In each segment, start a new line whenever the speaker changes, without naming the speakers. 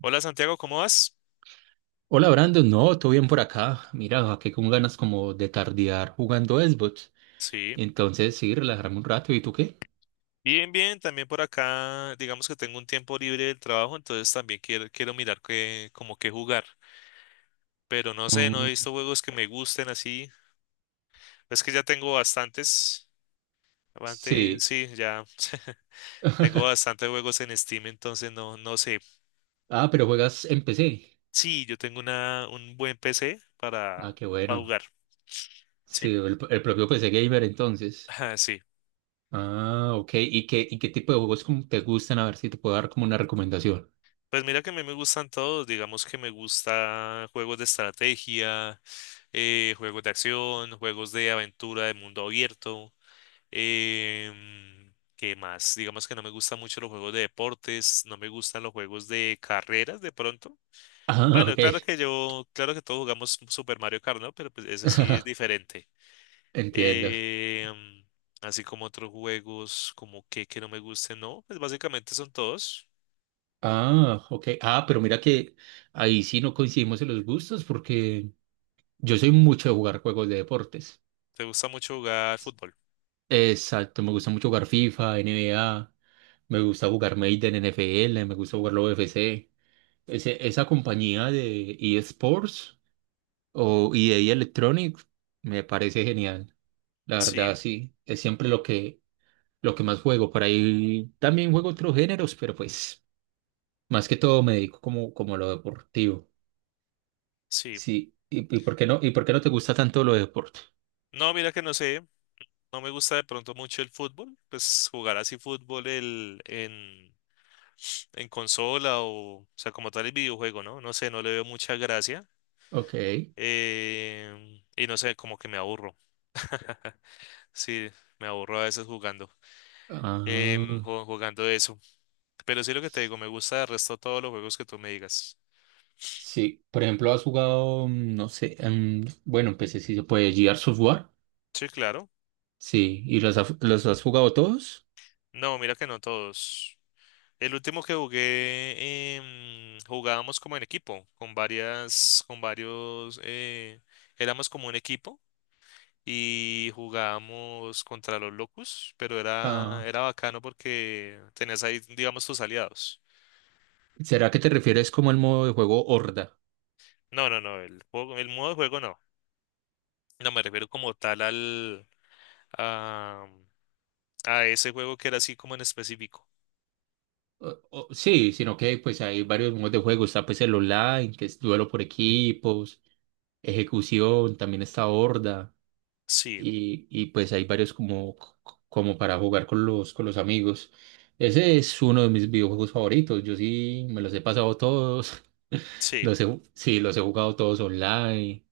Hola Santiago, ¿cómo vas?
Hola Brandon, no, todo bien por acá. Mira, aquí con ganas como de tardear jugando Xbox.
Sí,
Entonces, sí, relajarme un rato. ¿Y tú qué?
bien, bien, también por acá, digamos que tengo un tiempo libre del trabajo, entonces también quiero mirar qué, como qué jugar, pero no sé, no he
Mm,
visto juegos que me gusten así, es que ya tengo bastantes, antes
sí.
sí, ya tengo bastantes juegos en Steam, entonces no, no sé,
Ah, pero juegas en PC.
sí, yo tengo una, un buen PC
Ah,
para,
qué
para
bueno.
jugar, sí,
Sí, el propio PC Gamer entonces.
ah sí,
Ah, ok. ¿Y qué tipo de juegos como te gustan? A ver si te puedo dar como una recomendación.
pues mira que a mí me gustan todos, digamos que me gusta juegos de estrategia, juegos de acción, juegos de aventura de mundo abierto. ¿Qué más? Digamos que no me gustan mucho los juegos de deportes, no me gustan los juegos de carreras de pronto.
Ah,
Bueno,
ok.
claro que todos jugamos Super Mario Kart, ¿no? Pero pues ese sí es diferente.
Entiendo.
Em, Así como otros juegos como que no me gusten, ¿no? Pues básicamente son todos.
Ah, ok. Ah, pero mira que ahí sí no coincidimos en los gustos porque yo soy mucho de jugar juegos de deportes.
¿Te gusta mucho jugar fútbol?
Exacto, me gusta mucho jugar FIFA, NBA, me gusta jugar Madden, NFL, me gusta jugar la UFC. Esa compañía de eSports o EA Electronics me parece genial. La
Sí,
verdad, sí, es siempre lo que más juego. Por ahí también juego otros géneros, pero pues más que todo me dedico como a lo deportivo.
sí.
Sí, ¿Y por qué no te gusta tanto lo de deporte?
No, mira que no sé. No me gusta de pronto mucho el fútbol, pues jugar así fútbol en consola o sea, como tal el videojuego, ¿no? No sé, no le veo mucha gracia.
Ok.
Y no sé, como que me aburro. Sí, me aburro a veces jugando,
Ah.
jugando eso. Pero sí lo que te digo, me gusta el resto todos los juegos que tú me digas.
Sí, por ejemplo, has jugado, no sé, bueno, empecé si se puede, Gears of War.
Sí, claro.
Sí, ¿y los has jugado todos?
No, mira que no todos. El último que jugué, jugábamos como en equipo, con varias, con varios, éramos como un equipo y jugábamos contra los Locus, pero era,
Ah,
era bacano porque tenías ahí, digamos, tus aliados.
¿será que te refieres como el modo de juego Horda?
No, no, no, el modo de juego no. No me refiero como tal a, a ese juego que era así como en específico.
Sí, sino que pues hay varios modos de juego. Está pues el online, que es duelo por equipos, ejecución, también está Horda.
Sí,
Y pues hay varios como para jugar con con los amigos. Ese es uno de mis videojuegos favoritos. Yo sí me los he pasado todos.
sí.
Sí, los he jugado todos online.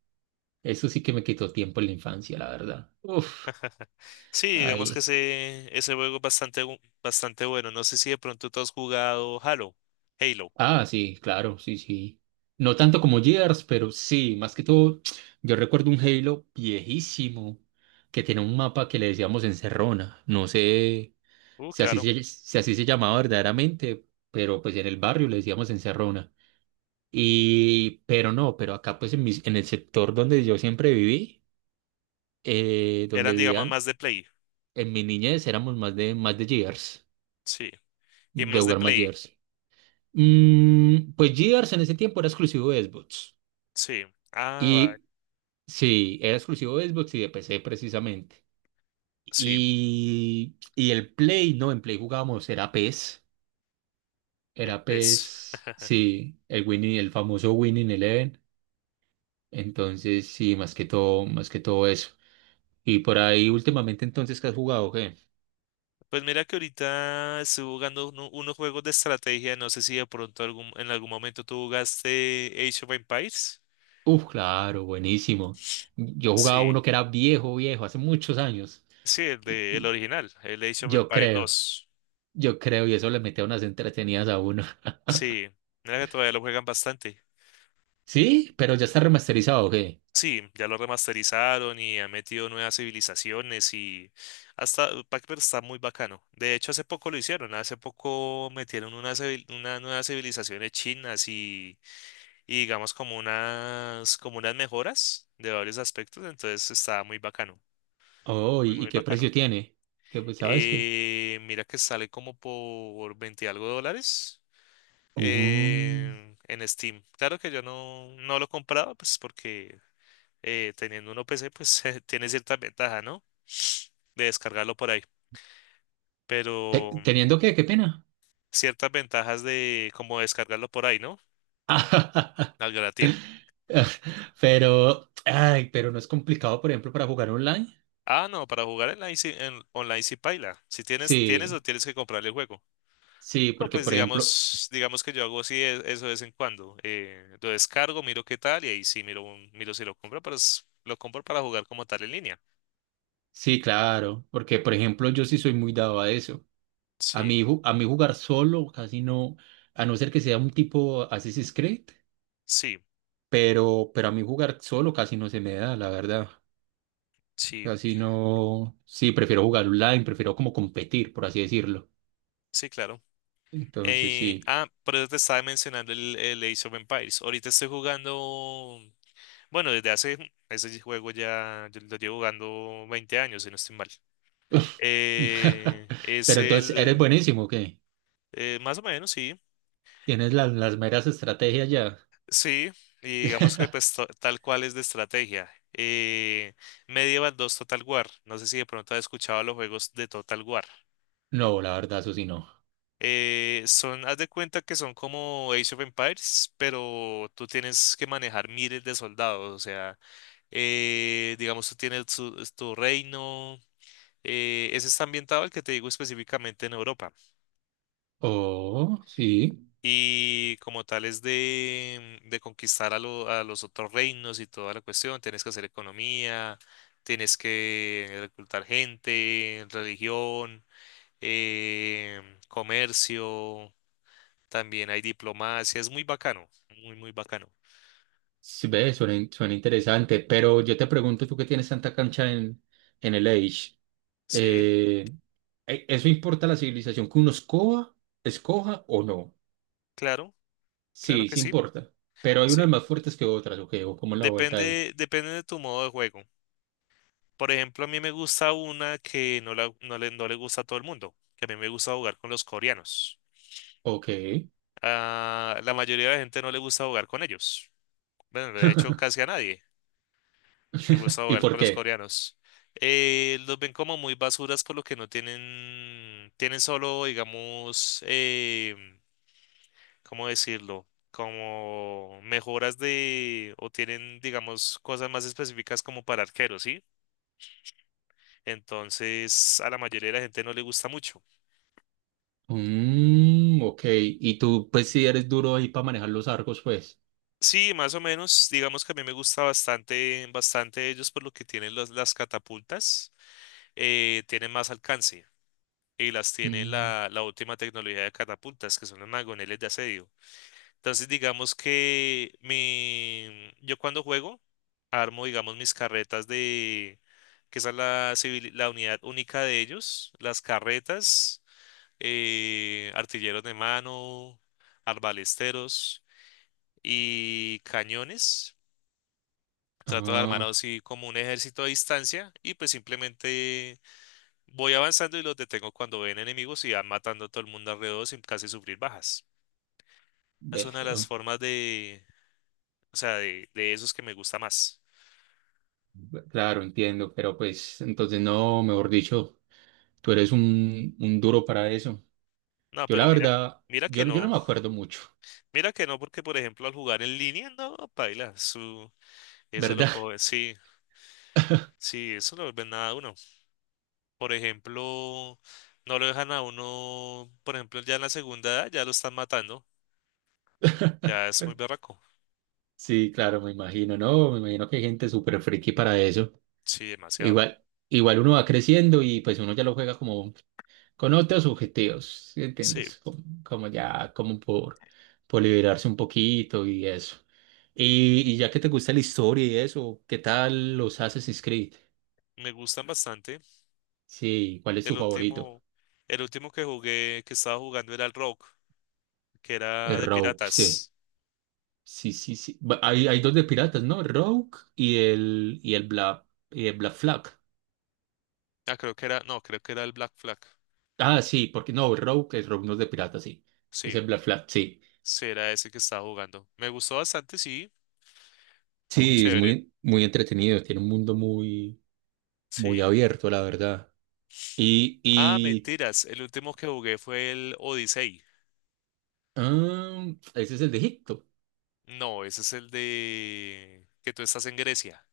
Eso sí que me quitó tiempo en la infancia, la verdad. Uf,
Sí, digamos que
ahí.
ese juego es bastante bueno. No sé si de pronto tú has jugado Halo. Halo.
Ah, sí, claro, sí, sí. No tanto como Gears, pero sí, más que todo, yo recuerdo un Halo viejísimo que tiene un mapa que le decíamos Encerrona. No sé, si así
Claro.
se, si así se llamaba verdaderamente, pero pues en el barrio le decíamos encerrona. Y, pero no, pero acá pues en el sector donde yo siempre viví, donde
Eran, digamos, más
vivían,
de play.
en mi niñez éramos más de Gears,
Sí. Y
de
más de
jugar más
play.
Gears. Mm, pues Gears en ese tiempo era exclusivo de Xbox.
Sí. Ah, va.
Y sí, era exclusivo de Xbox y de PC precisamente.
Sí.
Y el Play, no, en Play jugábamos, era PES.
El
Era
pez.
PES, sí, el Winning, el famoso Winning Eleven. Entonces, sí, más que todo eso. Y por ahí últimamente entonces, ¿qué has jugado, qué?
Pues mira que ahorita estoy jugando unos juegos de estrategia. No sé si de pronto en algún momento tú jugaste Age of Empires.
Uf, claro, buenísimo. Yo jugaba uno
Sí,
que era viejo, viejo, hace muchos años.
sí,
Y,
el
y
original, el Age of
yo
Empires
creo,
2.
yo creo, y eso le metía unas entretenidas a uno.
Sí, mira que todavía lo juegan bastante.
Sí, pero ya está remasterizado, ¿qué?
Sí, ya lo remasterizaron y han metido nuevas civilizaciones y hasta Pac-Man está muy bacano. De hecho, hace poco metieron unas una civil- una nuevas civilizaciones chinas y digamos como unas mejoras de varios aspectos, entonces está muy bacano,
Oh,
muy,
¿y
muy
qué
bacano.
precio tiene? ¿Qué, pues, sabes qué?
Mira que sale como por 20 y algo de dólares
Mm.
en Steam. Claro que yo no lo he comprado, pues porque teniendo uno PC, pues tiene cierta ventaja, ¿no? De descargarlo por ahí, pero
¿Teniendo qué? ¿Qué pena?
ciertas ventajas de como descargarlo por ahí, ¿no? Al gratín.
Pero, ay, pero no es complicado, por ejemplo, para jugar online.
Ah, no, para jugar en online si paila. Si tienes, tienes o
Sí,
tienes que comprarle el juego.
sí,
No,
porque,
pues
por ejemplo,
digamos que yo hago así eso de vez en cuando. Lo descargo, miro qué tal y ahí sí miro si lo compro, pero lo compro para jugar como tal en línea.
sí, claro, porque, por ejemplo, yo sí soy muy dado a eso. A
Sí,
mí, a mí jugar solo casi no, a no ser que sea un tipo Assassin's Creed,
sí,
pero, a mí jugar solo casi no se me da, la verdad.
sí,
Casi no, sí, prefiero jugar online, prefiero como competir, por así decirlo.
sí, claro.
Entonces, sí.
Ah, por eso te estaba mencionando el Age of Empires. Ahorita estoy jugando, bueno, desde hace, ese juego ya yo lo llevo jugando 20 años, si no estoy mal. Es
Pero entonces, ¿eres
el,
buenísimo o qué?
más o menos, sí.
Tienes las meras estrategias ya.
Sí, y digamos que pues tal cual es de estrategia. Medieval dos Total War. No sé si de pronto has escuchado los juegos de Total War.
No, la verdad, eso sí no.
Haz de cuenta que son como Age of Empires, pero tú tienes que manejar miles de soldados. O sea, digamos, tú tienes tu reino. Ese está ambientado, el que te digo específicamente en Europa.
Oh, sí,
Y como tal es de conquistar a los otros reinos y toda la cuestión, tienes que hacer economía, tienes que reclutar gente, religión, comercio, también hay diplomacia, es muy bacano, muy, muy bacano.
sí, ve, suena, suena interesante, pero yo te pregunto, tú que tienes tanta cancha en el Age,
Sí,
eh, ¿eso importa la civilización que uno escoja o no?
claro, claro
Sí,
que
sí
sí,
importa, pero hay
sí.
unas más fuertes que otras, ok, o como la vuelta ahí,
Depende, depende de tu modo de juego. Por ejemplo, a mí me gusta una que no, no le gusta a todo el mundo, que a mí me gusta jugar con los coreanos.
ok,
A la mayoría de la gente no le gusta jugar con ellos. Bueno, de hecho, casi a nadie le gusta
¿y
jugar
por
con los
qué?
coreanos. Los ven como muy basuras por lo que no tienen solo, digamos, ¿cómo decirlo? Como mejoras de, o tienen, digamos, cosas más específicas como para arqueros, ¿sí? Entonces, a la mayoría de la gente no le gusta mucho.
Mm, ok, y tú pues si eres duro ahí para manejar los arcos, pues.
Sí, más o menos, digamos que a mí me gusta bastante, bastante ellos por lo que tienen las catapultas. Tienen más alcance y las tiene
Mm,
la última tecnología de catapultas, que son los magoneles de asedio. Entonces, digamos que yo cuando juego, armo, digamos, mis carretas de, que esa es la unidad única de ellos, las carretas, artilleros de mano, arbalesteros y cañones. Trato de armar
ah,
así como un ejército a distancia y pues simplemente voy avanzando y los detengo cuando ven enemigos y van matando a todo el mundo alrededor sin casi sufrir bajas. Es
ve.
una de
Ah,
las formas de, o sea, de esos que me gusta más.
claro, entiendo, pero pues entonces no, mejor dicho, tú eres un duro para eso.
No,
Yo la
pero mira,
verdad,
mira que
yo no
no,
me acuerdo mucho,
mira que no, porque por ejemplo al jugar en línea, no, paila, eso lo
¿verdad?
coge, sí, sí, eso lo vuelve nada a uno. Por ejemplo, no lo dejan a uno, por ejemplo, ya en la segunda edad ya lo están matando, ya es muy berraco.
Sí, claro, me imagino, ¿no? Me imagino que hay gente súper friki para eso.
Sí, demasiado.
Igual, igual uno va creciendo y pues uno ya lo juega como con otros objetivos, ¿sí
Sí,
entiendes? Como ya, como por liberarse un poquito y eso. Y ya que te gusta la historia y eso, ¿qué tal los Assassin's Creed?
me gustan bastante.
Sí, ¿cuál es tu
El
favorito?
último, el último que jugué, que estaba jugando era el Rock, que era
El
de
Rogue, sí.
piratas.
Sí, sí, sí. Hay dos de piratas, ¿no? El Rogue y el, y el Black, y el Black Flag.
Ah, creo que era, no, creo que era el Black Flag.
Ah, sí, porque no, el Rogue no es de piratas, sí. Es
Sí,
el Black Flag, sí.
sí, era ese que estaba jugando. Me gustó bastante, sí, muy
Sí, es
chévere.
muy, muy entretenido. Tiene un mundo muy, muy
Sí.
abierto, la verdad. Y,
Ah,
y
mentiras, el último que jugué fue el Odyssey.
ah, ese es el de Egipto.
No, ese es el de que tú estás en Grecia.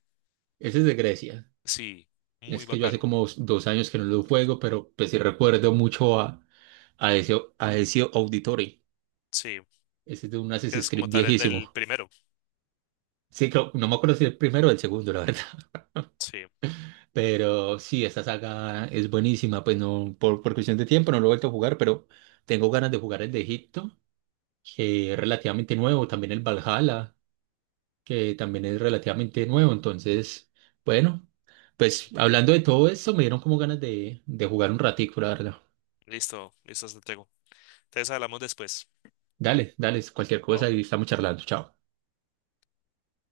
Ese es de Grecia.
Sí, muy
Es que yo hace
bacano.
como dos años que no lo juego, pero pues sí recuerdo mucho a ese Auditory.
Sí,
Ese es de un Assassin's
es como
Creed
tal el del
viejísimo.
primero.
Sí, no me acuerdo si el primero o el segundo, la verdad.
Sí,
Pero sí, esta saga es buenísima. Pues no, por cuestión de tiempo no lo he vuelto a jugar, pero tengo ganas de jugar el de Egipto, que es relativamente nuevo. También el Valhalla, que también es relativamente nuevo. Entonces, bueno, pues hablando de todo eso, me dieron como ganas de jugar un ratico, la verdad.
listo, listo, se tengo. Entonces hablamos después.
Dale, dale, cualquier
¿No?
cosa y estamos charlando. Chao.